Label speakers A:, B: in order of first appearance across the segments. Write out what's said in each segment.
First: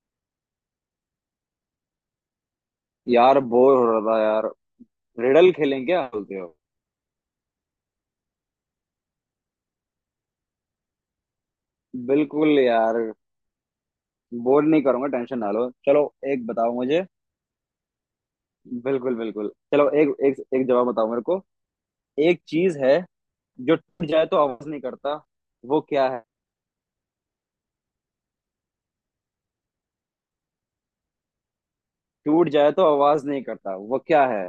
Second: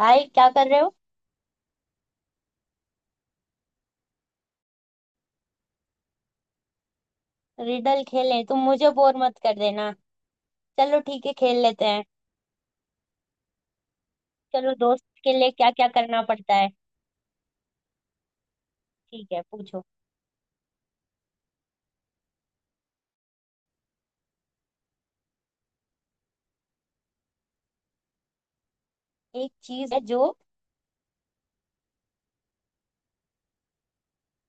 A: भाई क्या कर रहे हो।
B: यार बोर हो रहा था यार। रिडल खेलें, क्या बोलते हो?
A: रिडल खेलें? तुम मुझे बोर मत कर देना। चलो ठीक है खेल लेते हैं।
B: बिल्कुल यार, बोर
A: चलो
B: नहीं
A: दोस्त
B: करूंगा,
A: के
B: टेंशन
A: लिए
B: ना लो,
A: क्या क्या
B: चलो
A: करना
B: एक
A: पड़ता है।
B: बताओ मुझे। बिल्कुल
A: ठीक है
B: बिल्कुल,
A: पूछो।
B: चलो एक एक एक जवाब बताओ मेरे को। एक चीज है जो टूट जाए तो आवाज नहीं करता, वो क्या है?
A: एक चीज है जो
B: टूट जाए तो आवाज नहीं करता वो क्या है?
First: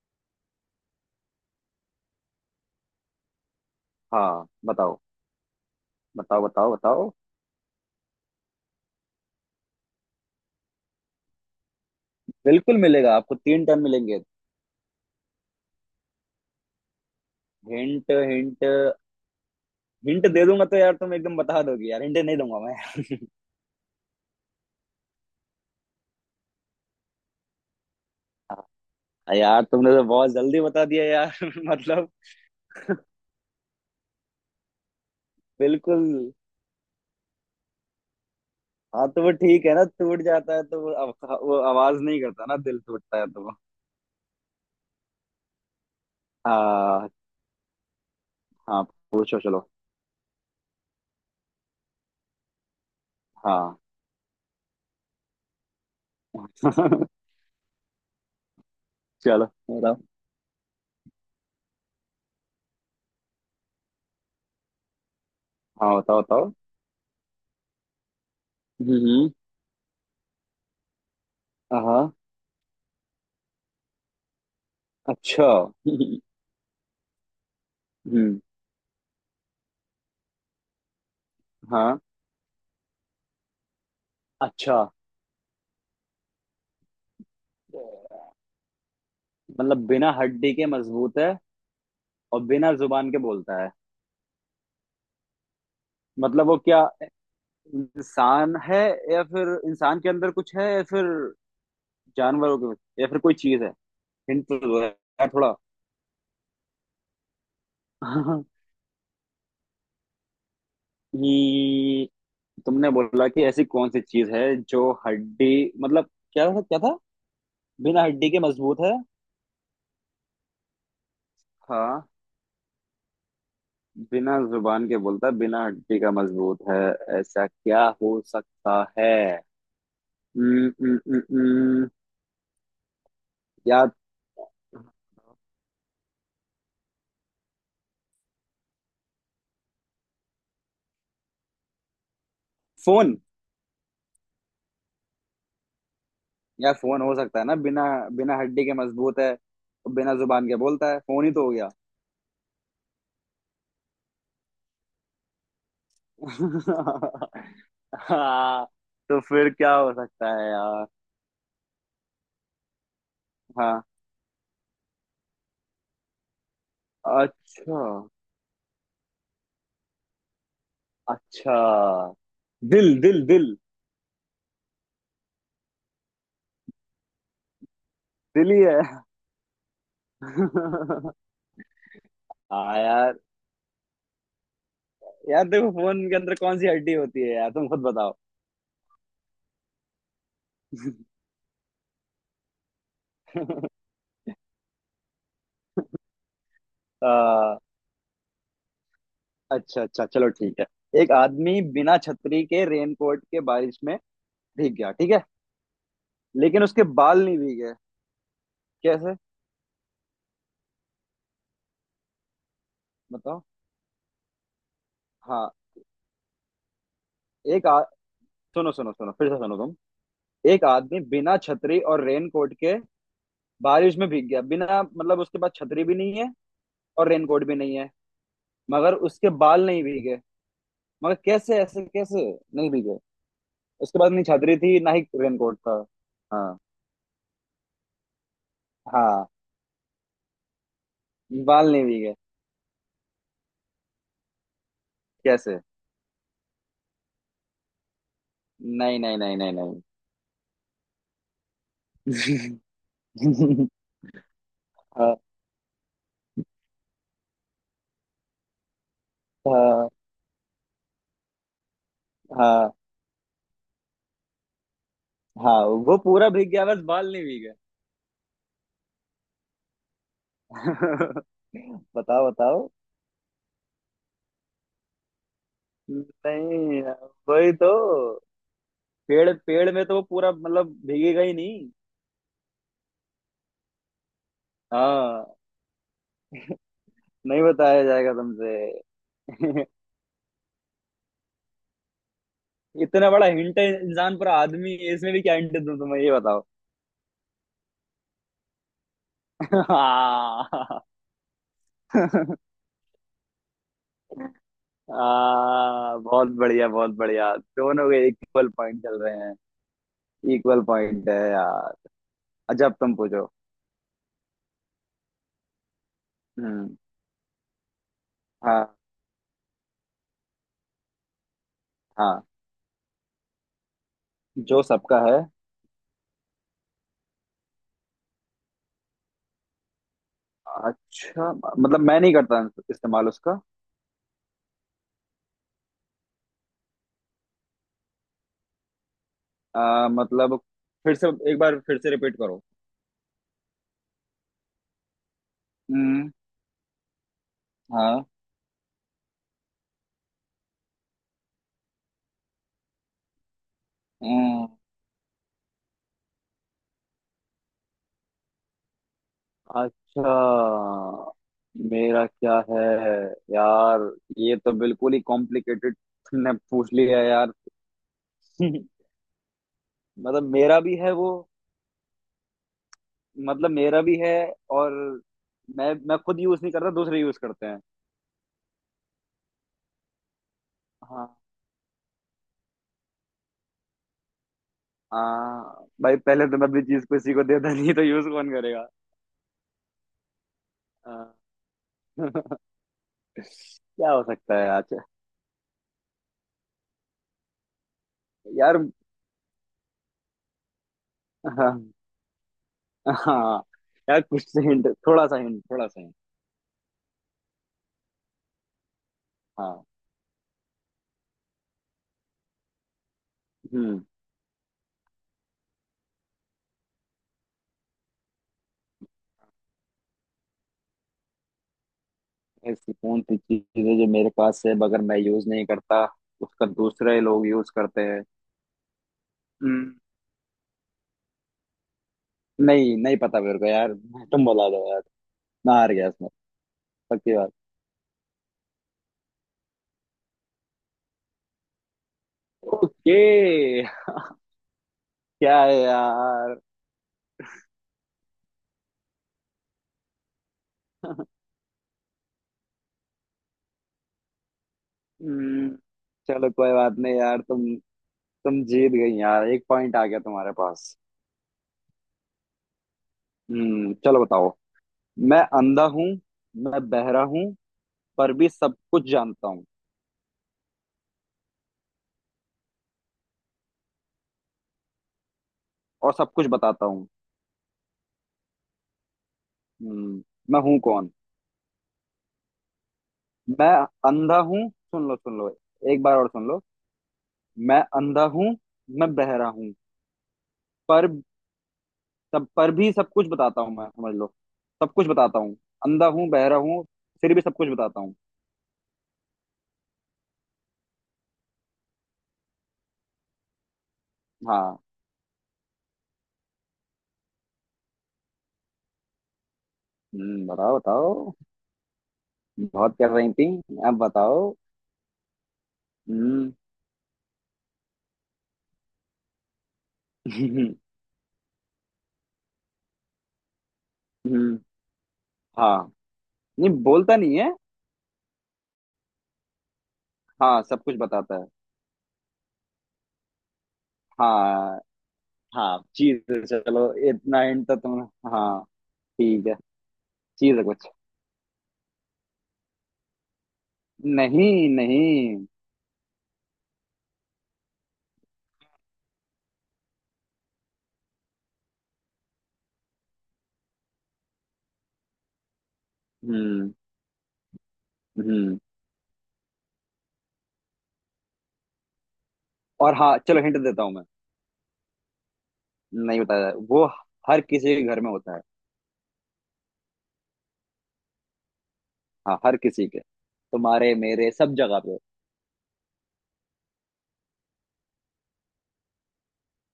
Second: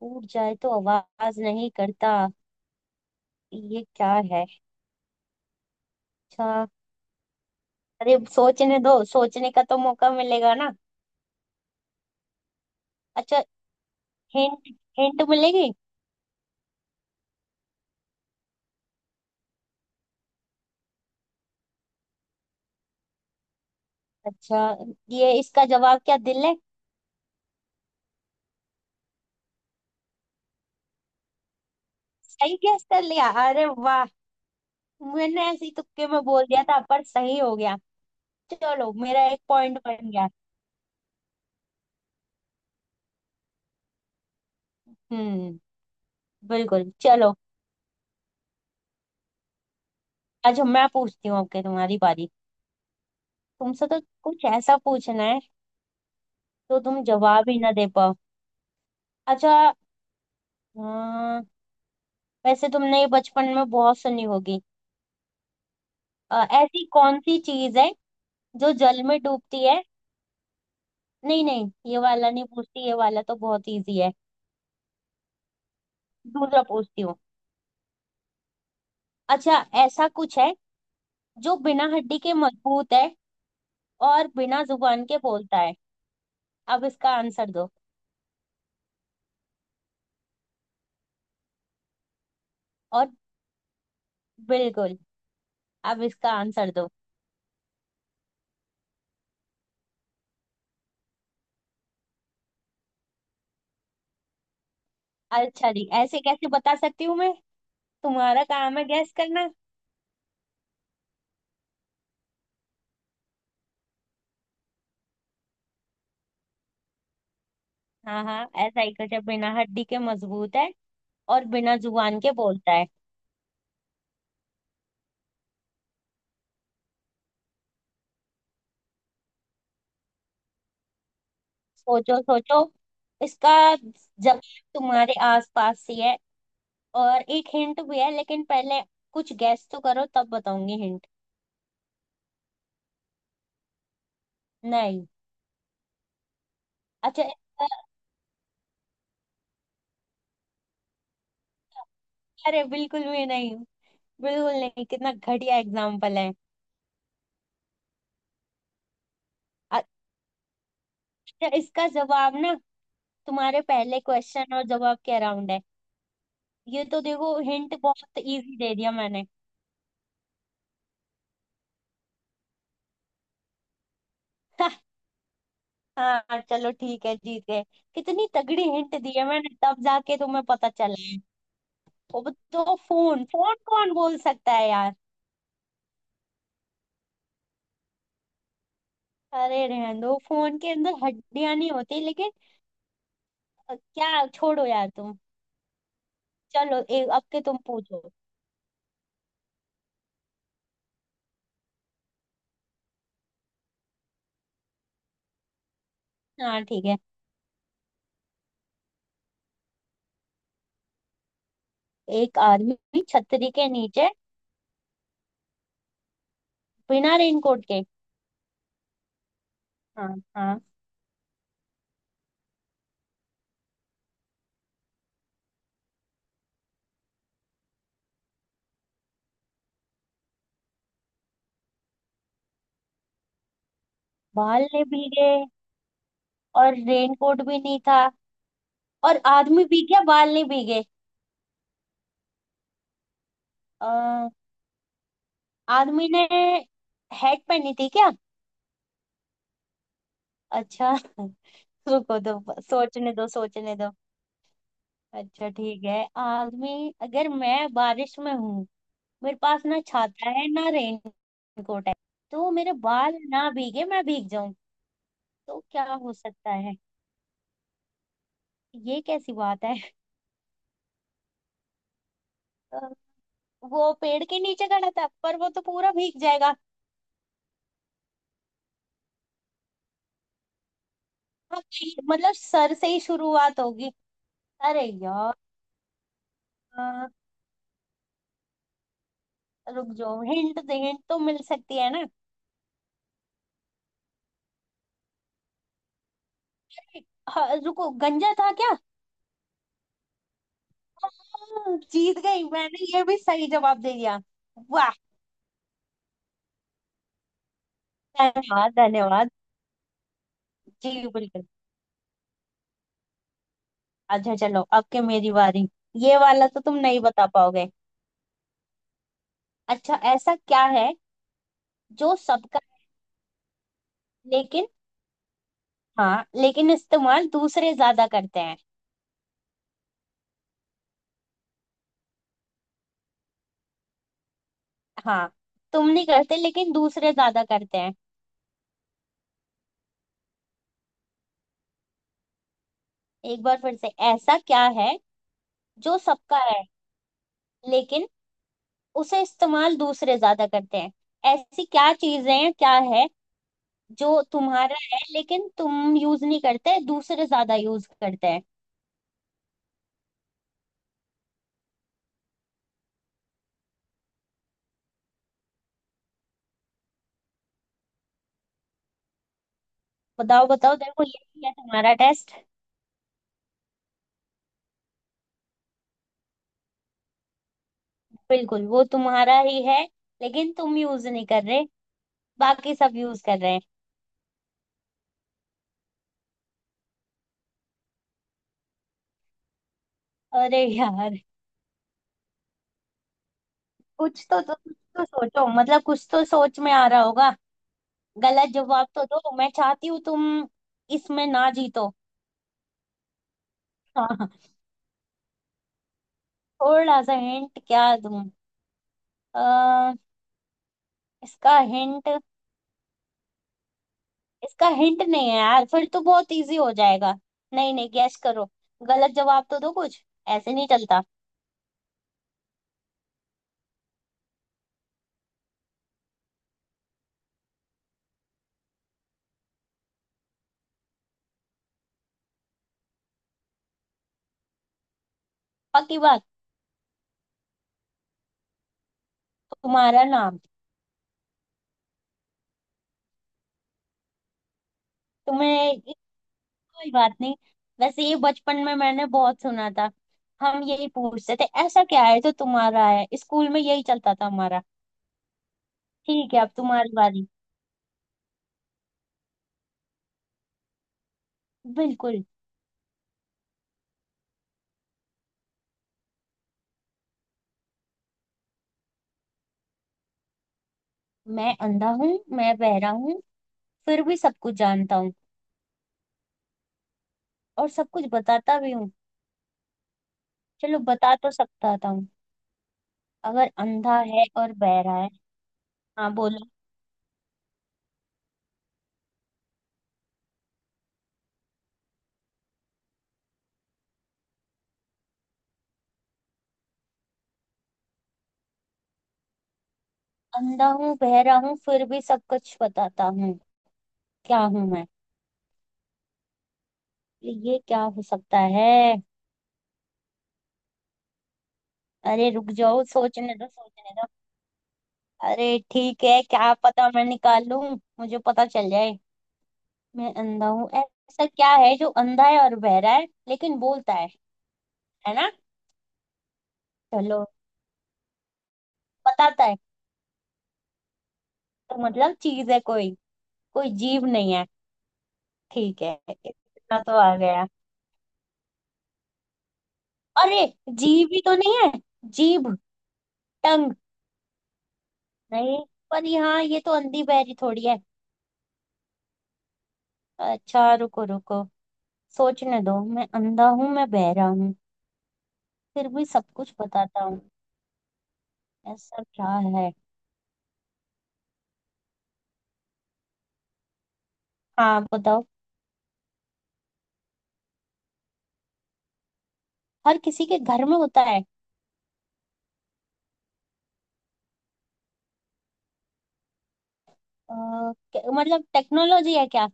A: टूट जाए तो आवाज नहीं करता, ये क्या है?
B: हाँ बताओ, बताओ
A: अच्छा।
B: बताओ बताओ।
A: अरे सोचने दो, सोचने का तो मौका मिलेगा ना।
B: बिल्कुल मिलेगा, आपको
A: अच्छा।
B: तीन टन मिलेंगे।
A: हिंट? हिंट मिलेगी?
B: हिंट हिंट, हिंट दे दूंगा तो यार तुम एकदम बता दोगे यार, हिंट नहीं दूंगा मैं। हाँ,
A: अच्छा। ये इसका जवाब क्या दिल है?
B: यार तुमने तो बहुत जल्दी बता दिया यार। मतलब
A: सही गैस कर लिया, अरे वाह। मैंने ऐसे ही
B: बिल्कुल।
A: तुक्के में बोल दिया था पर सही हो गया। चलो
B: हाँ तो
A: मेरा
B: वो
A: एक
B: ठीक है
A: पॉइंट
B: ना,
A: बन
B: टूट
A: गया।
B: जाता है तो वो वो आवाज नहीं करता ना। दिल टूटता है तो वो
A: हम्म। बिल्कुल
B: हाँ।
A: चलो।
B: हाँ, पूछो चलो।
A: आज मैं पूछती हूँ, आपके तुम्हारी बारी।
B: हाँ।
A: तुमसे तो कुछ ऐसा पूछना है तो तुम जवाब ही ना दे पाओ।
B: चलो
A: अच्छा।
B: बताओ।
A: अं, वैसे तुमने ये बचपन में बहुत सुनी होगी।
B: हाँ बताओ बताओ।
A: ऐसी कौन सी चीज है जो जल में
B: हम्म।
A: डूबती है। नहीं नहीं, ये
B: हाँ
A: वाला नहीं पूछती, ये वाला तो बहुत इजी है।
B: अच्छा।
A: दूसरा पूछती हूँ।
B: हम्म।
A: अच्छा ऐसा कुछ है जो बिना
B: हाँ
A: हड्डी के मजबूत है और बिना
B: अच्छा।
A: जुबान के बोलता है, अब इसका आंसर दो।
B: मतलब बिना हड्डी के मजबूत है और बिना
A: और
B: जुबान के बोलता है।
A: बिल्कुल, अब इसका
B: मतलब वो
A: आंसर
B: क्या,
A: दो।
B: इंसान है या फिर इंसान के अंदर कुछ है या फिर जानवरों के या फिर कोई चीज है। हिंट तो दो यार थोड़ा।
A: अच्छा जी, ऐसे कैसे बता सकती हूँ मैं। तुम्हारा काम है गैस करना।
B: ये तुमने बोला कि ऐसी कौन सी चीज है जो हड्डी, मतलब क्या था क्या था? बिना
A: हाँ
B: हड्डी के
A: हाँ,
B: मजबूत
A: ऐसा ही
B: है,
A: कुछ है, बिना हड्डी के मजबूत है और बिना
B: हाँ
A: जुबान के बोलता है।
B: बिना जुबान के बोलता है, बिना हड्डी का मजबूत है, ऐसा क्या हो सकता है? न, न, न, न,
A: सोचो सोचो, इसका
B: या
A: जवाब तुम्हारे आसपास ही है। और एक हिंट भी है, लेकिन पहले कुछ गैस तो करो तब बताऊंगी हिंट।
B: फोन,
A: नहीं।
B: या फोन हो
A: अच्छा
B: सकता है ना।
A: इसका।
B: बिना, बिना हड्डी के मजबूत है, बिना जुबान के बोलता है, फोन ही तो हो गया।
A: अरे बिल्कुल भी नहीं, बिल्कुल नहीं। कितना घटिया एग्जाम्पल है।
B: हाँ। तो फिर क्या हो सकता है यार?
A: अच्छा इसका जवाब ना, तुम्हारे
B: हाँ,
A: पहले क्वेश्चन और जवाब के अराउंड है। ये तो देखो हिंट
B: अच्छा
A: बहुत इजी दे दिया मैंने।
B: अच्छा, दिल दिल दिल,
A: हाँ चलो ठीक है, जीत गए। कितनी
B: दिल ही
A: तगड़ी
B: है।
A: हिंट दी है मैंने तब जाके तुम्हें पता चला
B: हाँ
A: है। वो, तो
B: यार।
A: फोन फोन कौन बोल सकता है यार।
B: यार देखो फोन के अंदर कौन सी हड्डी होती है यार, तुम खुद बताओ।
A: अरे रहने दो, फोन के अंदर हड्डियां नहीं होती लेकिन क्या छोड़ो यार तुम। चलो एक अब के तुम
B: आ,
A: पूछो।
B: अच्छा अच्छा, चलो ठीक है। एक आदमी बिना छतरी के रेनकोट के बारिश में भीग गया, ठीक है?
A: हाँ
B: लेकिन उसके
A: ठीक है।
B: बाल नहीं भीगे। कैसे?
A: एक आदमी
B: बताओ
A: छतरी के नीचे,
B: हाँ।
A: बिना रेनकोट
B: एक आ...
A: के।
B: सुनो सुनो सुनो, फिर से सुनो तुम।
A: हाँ हाँ।
B: एक आदमी बिना छतरी और रेनकोट के बारिश में भीग गया, बिना मतलब उसके पास छतरी भी नहीं है और रेनकोट भी नहीं है, मगर उसके बाल नहीं भीगे। मगर कैसे, ऐसे कैसे नहीं भीगे? उसके बाद नहीं छतरी
A: बाल
B: थी
A: नहीं
B: ना ही
A: भीगे
B: रेनकोट था। हाँ।
A: और रेनकोट भी नहीं था और
B: हाँ
A: आदमी भीग गया, बाल नहीं भीगे।
B: बाल नहीं भीगे।
A: अ,
B: कैसे?
A: आर्मी ने हैट पहनी थी क्या?
B: नहीं नहीं नहीं नहीं नहीं।
A: अच्छा रुको दो, सोचने दो सोचने दो।
B: हाँ
A: अच्छा ठीक है। आर्मी, अगर मैं बारिश में हूँ, मेरे पास ना
B: हाँ।
A: छाता है ना रेन कोट है, तो
B: हाँ
A: मेरे बाल ना भीगे मैं भीग जाऊं,
B: हाँ।
A: तो क्या
B: वो
A: हो
B: पूरा भीग
A: सकता
B: गया
A: है?
B: बस बाल नहीं भीगे।
A: ये कैसी बात है।
B: बताओ बताओ।
A: अ, वो पेड़ के नीचे खड़ा था पर वो तो पूरा भीग जाएगा।
B: नहीं, वही तो, पेड़ पेड़ में तो वो पूरा मतलब भीगेगा ही
A: हाँ,
B: नहीं।
A: मतलब सर से ही शुरुआत होगी। अरे यार,
B: हाँ नहीं बताया जाएगा तुमसे।
A: रुक जाओ, हिंट दे, हिंट तो मिल सकती है ना।
B: इतना बड़ा हिंट है, इंसान पर आदमी है, इसमें भी क्या हिंट दूं तुम्हें, ये बताओ।
A: हाँ, रुको, गंजा था क्या?
B: आ,
A: हाँ, जीत गई मैंने, ये भी सही जवाब दे दिया। वाह।
B: बहुत बढ़िया बहुत बढ़िया, दोनों के इक्वल
A: धन्यवाद
B: पॉइंट चल रहे
A: धन्यवाद।
B: हैं, इक्वल
A: जी
B: पॉइंट है
A: बिल्कुल।
B: यार। अच्छा अब तुम पूछो।
A: अच्छा चलो अब के मेरी बारी। ये वाला तो तुम
B: हम्म।
A: नहीं बता पाओगे।
B: हाँ।
A: अच्छा ऐसा क्या है जो
B: हाँ
A: सबका,
B: जो
A: लेकिन,
B: सबका है।
A: हाँ लेकिन इस्तेमाल दूसरे ज्यादा करते हैं।
B: अच्छा मतलब मैं नहीं करता इस्तेमाल उसका।
A: हाँ, तुम नहीं करते लेकिन दूसरे ज्यादा करते हैं।
B: मतलब फिर से एक बार फिर से रिपीट करो।
A: एक बार फिर से, ऐसा क्या है जो
B: हम्म।
A: सबका है लेकिन उसे इस्तेमाल दूसरे ज्यादा करते हैं? ऐसी क्या चीजें हैं, क्या है जो
B: हाँ
A: तुम्हारा है लेकिन तुम यूज नहीं करते, दूसरे ज्यादा यूज करते हैं?
B: अच्छा। मेरा क्या है यार? ये तो बिल्कुल ही कॉम्प्लिकेटेड ने पूछ लिया यार। मतलब
A: बताओ
B: मेरा भी
A: बताओ, तेरे
B: है
A: को
B: वो।
A: ये नहीं है, तुम्हारा टेस्ट।
B: मतलब मेरा भी है, और मैं खुद यूज नहीं करता, दूसरे यूज करते हैं।
A: बिल्कुल वो तुम्हारा ही है, लेकिन तुम यूज
B: हाँ।
A: नहीं कर रहे, बाकी सब यूज कर रहे हैं।
B: हाँ भाई पहले तो मैं भी चीज किसी को देता नहीं तो यूज कौन करेगा।
A: अरे
B: हाँ।
A: यार,
B: क्या हो
A: कुछ
B: सकता
A: तो
B: है
A: तो कुछ
B: आज?
A: तो सोचो, मतलब कुछ तो सोच में आ रहा होगा। गलत
B: यार
A: जवाब तो दो, मैं चाहती हूँ तुम इसमें ना
B: हाँ
A: जीतो।
B: हाँ, यार कुछ
A: हाँ।
B: हिंट, थोड़ा सा हिंट, थोड़ा सा हिंट।
A: थोड़ा सा हिंट क्या दूं?
B: हाँ।
A: अ, इसका हिंट,
B: हम्म।
A: इसका हिंट नहीं है यार, फिर तो बहुत इजी हो जाएगा। नहीं नहीं, गैस करो, गलत जवाब तो दो कुछ। ऐसे नहीं चलता।
B: ऐसी कौन सी चीज है जो मेरे पास है मगर मैं यूज नहीं करता, उसका दूसरे लोग यूज करते हैं। हम्म, नहीं नहीं पता मेरे को यार, तुम बता दो यार, मैं हार गया
A: पक्की
B: इसमें।
A: बात।
B: पक्की बात।
A: तुम्हारा नाम।
B: ओके, क्या है
A: तुम्हें
B: यार?
A: कोई बात नहीं। वैसे ये बचपन में मैंने बहुत सुना था, हम यही पूछते थे ऐसा क्या है तो तुम्हारा है, स्कूल में यही चलता था हमारा।
B: हम्म, चलो
A: ठीक है अब
B: कोई बात
A: तुम्हारी
B: नहीं यार,
A: बारी।
B: तुम जीत गई यार, एक पॉइंट आ गया तुम्हारे पास।
A: बिल्कुल।
B: चलो बताओ। मैं अंधा हूँ, मैं बहरा हूँ, पर भी सब कुछ जानता हूँ
A: मैं अंधा हूँ, मैं बहरा हूँ, फिर भी सब कुछ जानता हूँ
B: और सब कुछ बताता हूँ।
A: और सब कुछ बताता भी हूँ।
B: हम्म, मैं हूँ
A: चलो
B: कौन?
A: बता तो सकता था हूँ,
B: मैं
A: अगर अंधा
B: अंधा
A: है
B: हूँ,
A: और
B: सुन
A: बहरा
B: लो
A: है।
B: सुन लो, एक बार और
A: हाँ
B: सुन लो।
A: बोलो।
B: मैं अंधा हूँ, मैं बहरा हूँ, पर तब पर भी सब कुछ बताता हूँ मैं, समझ लो, सब कुछ बताता हूँ। अंधा हूँ बहरा हूँ फिर भी सब कुछ बताता हूँ।
A: अंधा हूँ, बह रहा हूँ, फिर भी सब कुछ बताता हूँ, क्या
B: हाँ।
A: हूँ मैं? ये क्या हो सकता है?
B: बताओ बताओ,
A: अरे रुक
B: बहुत
A: जाओ,
B: कर रही थी,
A: सोचने दो
B: अब
A: सोचने दो।
B: बताओ।
A: अरे ठीक है,
B: हम्म।
A: क्या पता मैं निकाल लूं, मुझे पता चल जाए। मैं अंधा हूँ, ऐसा क्या है जो अंधा है और बहरा है लेकिन बोलता है
B: हम्म।
A: है ना?
B: हाँ नहीं, बोलता नहीं
A: चलो,
B: है।
A: बताता है
B: हाँ सब कुछ बताता है।
A: तो मतलब चीज है, कोई कोई जीव नहीं है।
B: हाँ। हाँ
A: ठीक है,
B: चीज है, चलो
A: इतना तो आ
B: इतना
A: गया।
B: हिंट तो तुम। हाँ ठीक है, चीज
A: अरे
B: है कुछ।
A: जीव ही तो नहीं है। जीभ, टंग।
B: नहीं नहीं।
A: नहीं, पर यहाँ ये तो अंधी बहरी थोड़ी है। अच्छा रुको रुको, सोचने दो। मैं अंधा हूँ, मैं बहरा हूँ, फिर भी सब
B: हम्म।
A: कुछ बताता हूँ,
B: हम्म
A: ऐसा क्या है?
B: और हाँ चलो हिंट देता हूँ मैं,
A: हाँ बताओ।
B: नहीं बताया वो। हर किसी के घर में होता है।
A: हर किसी के घर में होता है?
B: हाँ हर किसी के, तुम्हारे मेरे सब जगह पे।
A: अ, मतलब टेक्नोलॉजी है क्या?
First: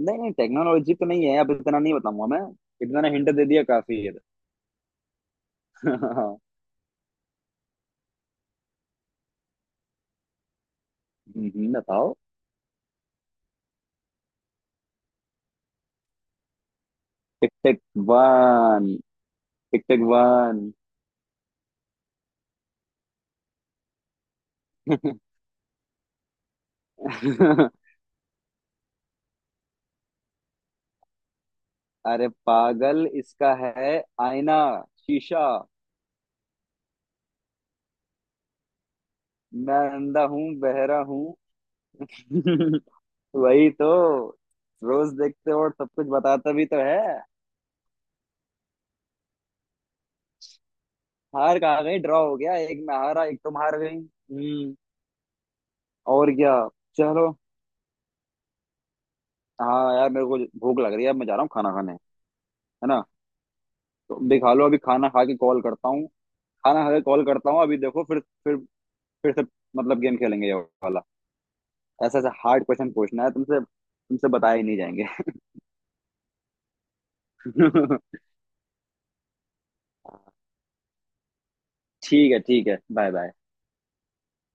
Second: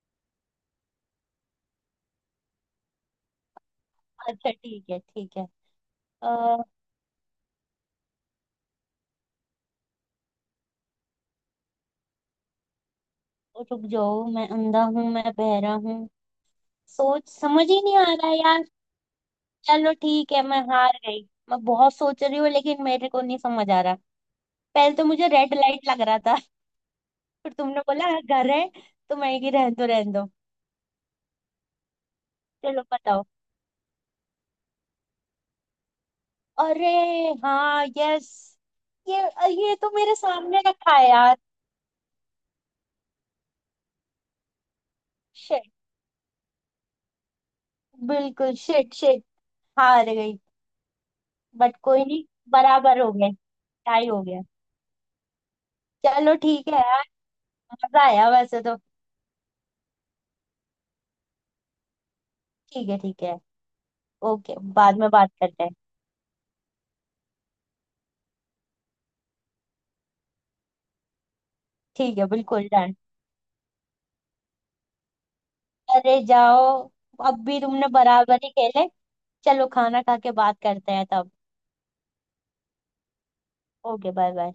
B: नहीं नहीं टेक्नोलॉजी तो नहीं है, अब इतना नहीं बताऊंगा मैं, इतना ना हिंट दे दिया काफी है।
A: अच्छा ठीक है ठीक है।
B: हम्म,
A: अ,
B: बताओ।
A: रुक जाओ, मैं अंधा हूँ मैं बहरा हूँ, सोच
B: टिक
A: समझ
B: टिक
A: ही नहीं आ रहा यार।
B: वन। टिक
A: चलो
B: टिक
A: ठीक है,
B: वन।
A: मैं हार गई। मैं बहुत सोच रही हूँ लेकिन मेरे को नहीं समझ आ रहा। पहले तो मुझे रेड लाइट लग रहा था, फिर तुमने बोला "हाँ, घर है", तो मैं कि रहने दो रहने दो।
B: अरे
A: चलो
B: पागल
A: बताओ।
B: इसका है, आईना, शीशा।
A: अरे हाँ, यस। ये ये
B: मैं
A: तो मेरे
B: अंधा हूँ
A: सामने रखा
B: बहरा
A: है
B: हूँ।
A: यार।
B: वही तो, रोज देखते हो
A: शिट।
B: और सब कुछ बताता भी तो है।
A: बिल्कुल शिट शिट। हार गई।
B: हार
A: बट
B: कहाँ गई,
A: कोई नहीं,
B: ड्रॉ हो गया, एक मैं
A: बराबर हो
B: हारा
A: गए,
B: एक तुम हार गई।
A: टाई हो गया।
B: और
A: चलो
B: क्या,
A: ठीक है यार।
B: चलो।
A: मजा आया वैसे तो।
B: हाँ यार मेरे को भूख लग रही है, अब मैं जा रहा हूँ खाना खाने, है
A: ठीक है
B: ना?
A: ठीक है।
B: तो भी खा
A: ओके,
B: लो, अभी
A: बाद
B: खाना
A: में
B: खा
A: बात
B: के कॉल
A: करते हैं।
B: करता हूँ। खाना खा के कॉल करता हूँ अभी, देखो, फिर फिर से मतलब गेम खेलेंगे ये वाला।
A: ठीक
B: ऐसा
A: है
B: ऐसा हार्ड
A: बिल्कुल
B: क्वेश्चन
A: डन।
B: पूछना है तुमसे, तुमसे बताए ही नहीं जाएंगे।
A: अरे जाओ, अब भी तुमने बराबर ही खेले। चलो खाना खा के बात करते हैं तब।
B: ठीक है ठीक है, bye bye.
A: Okay, bye bye.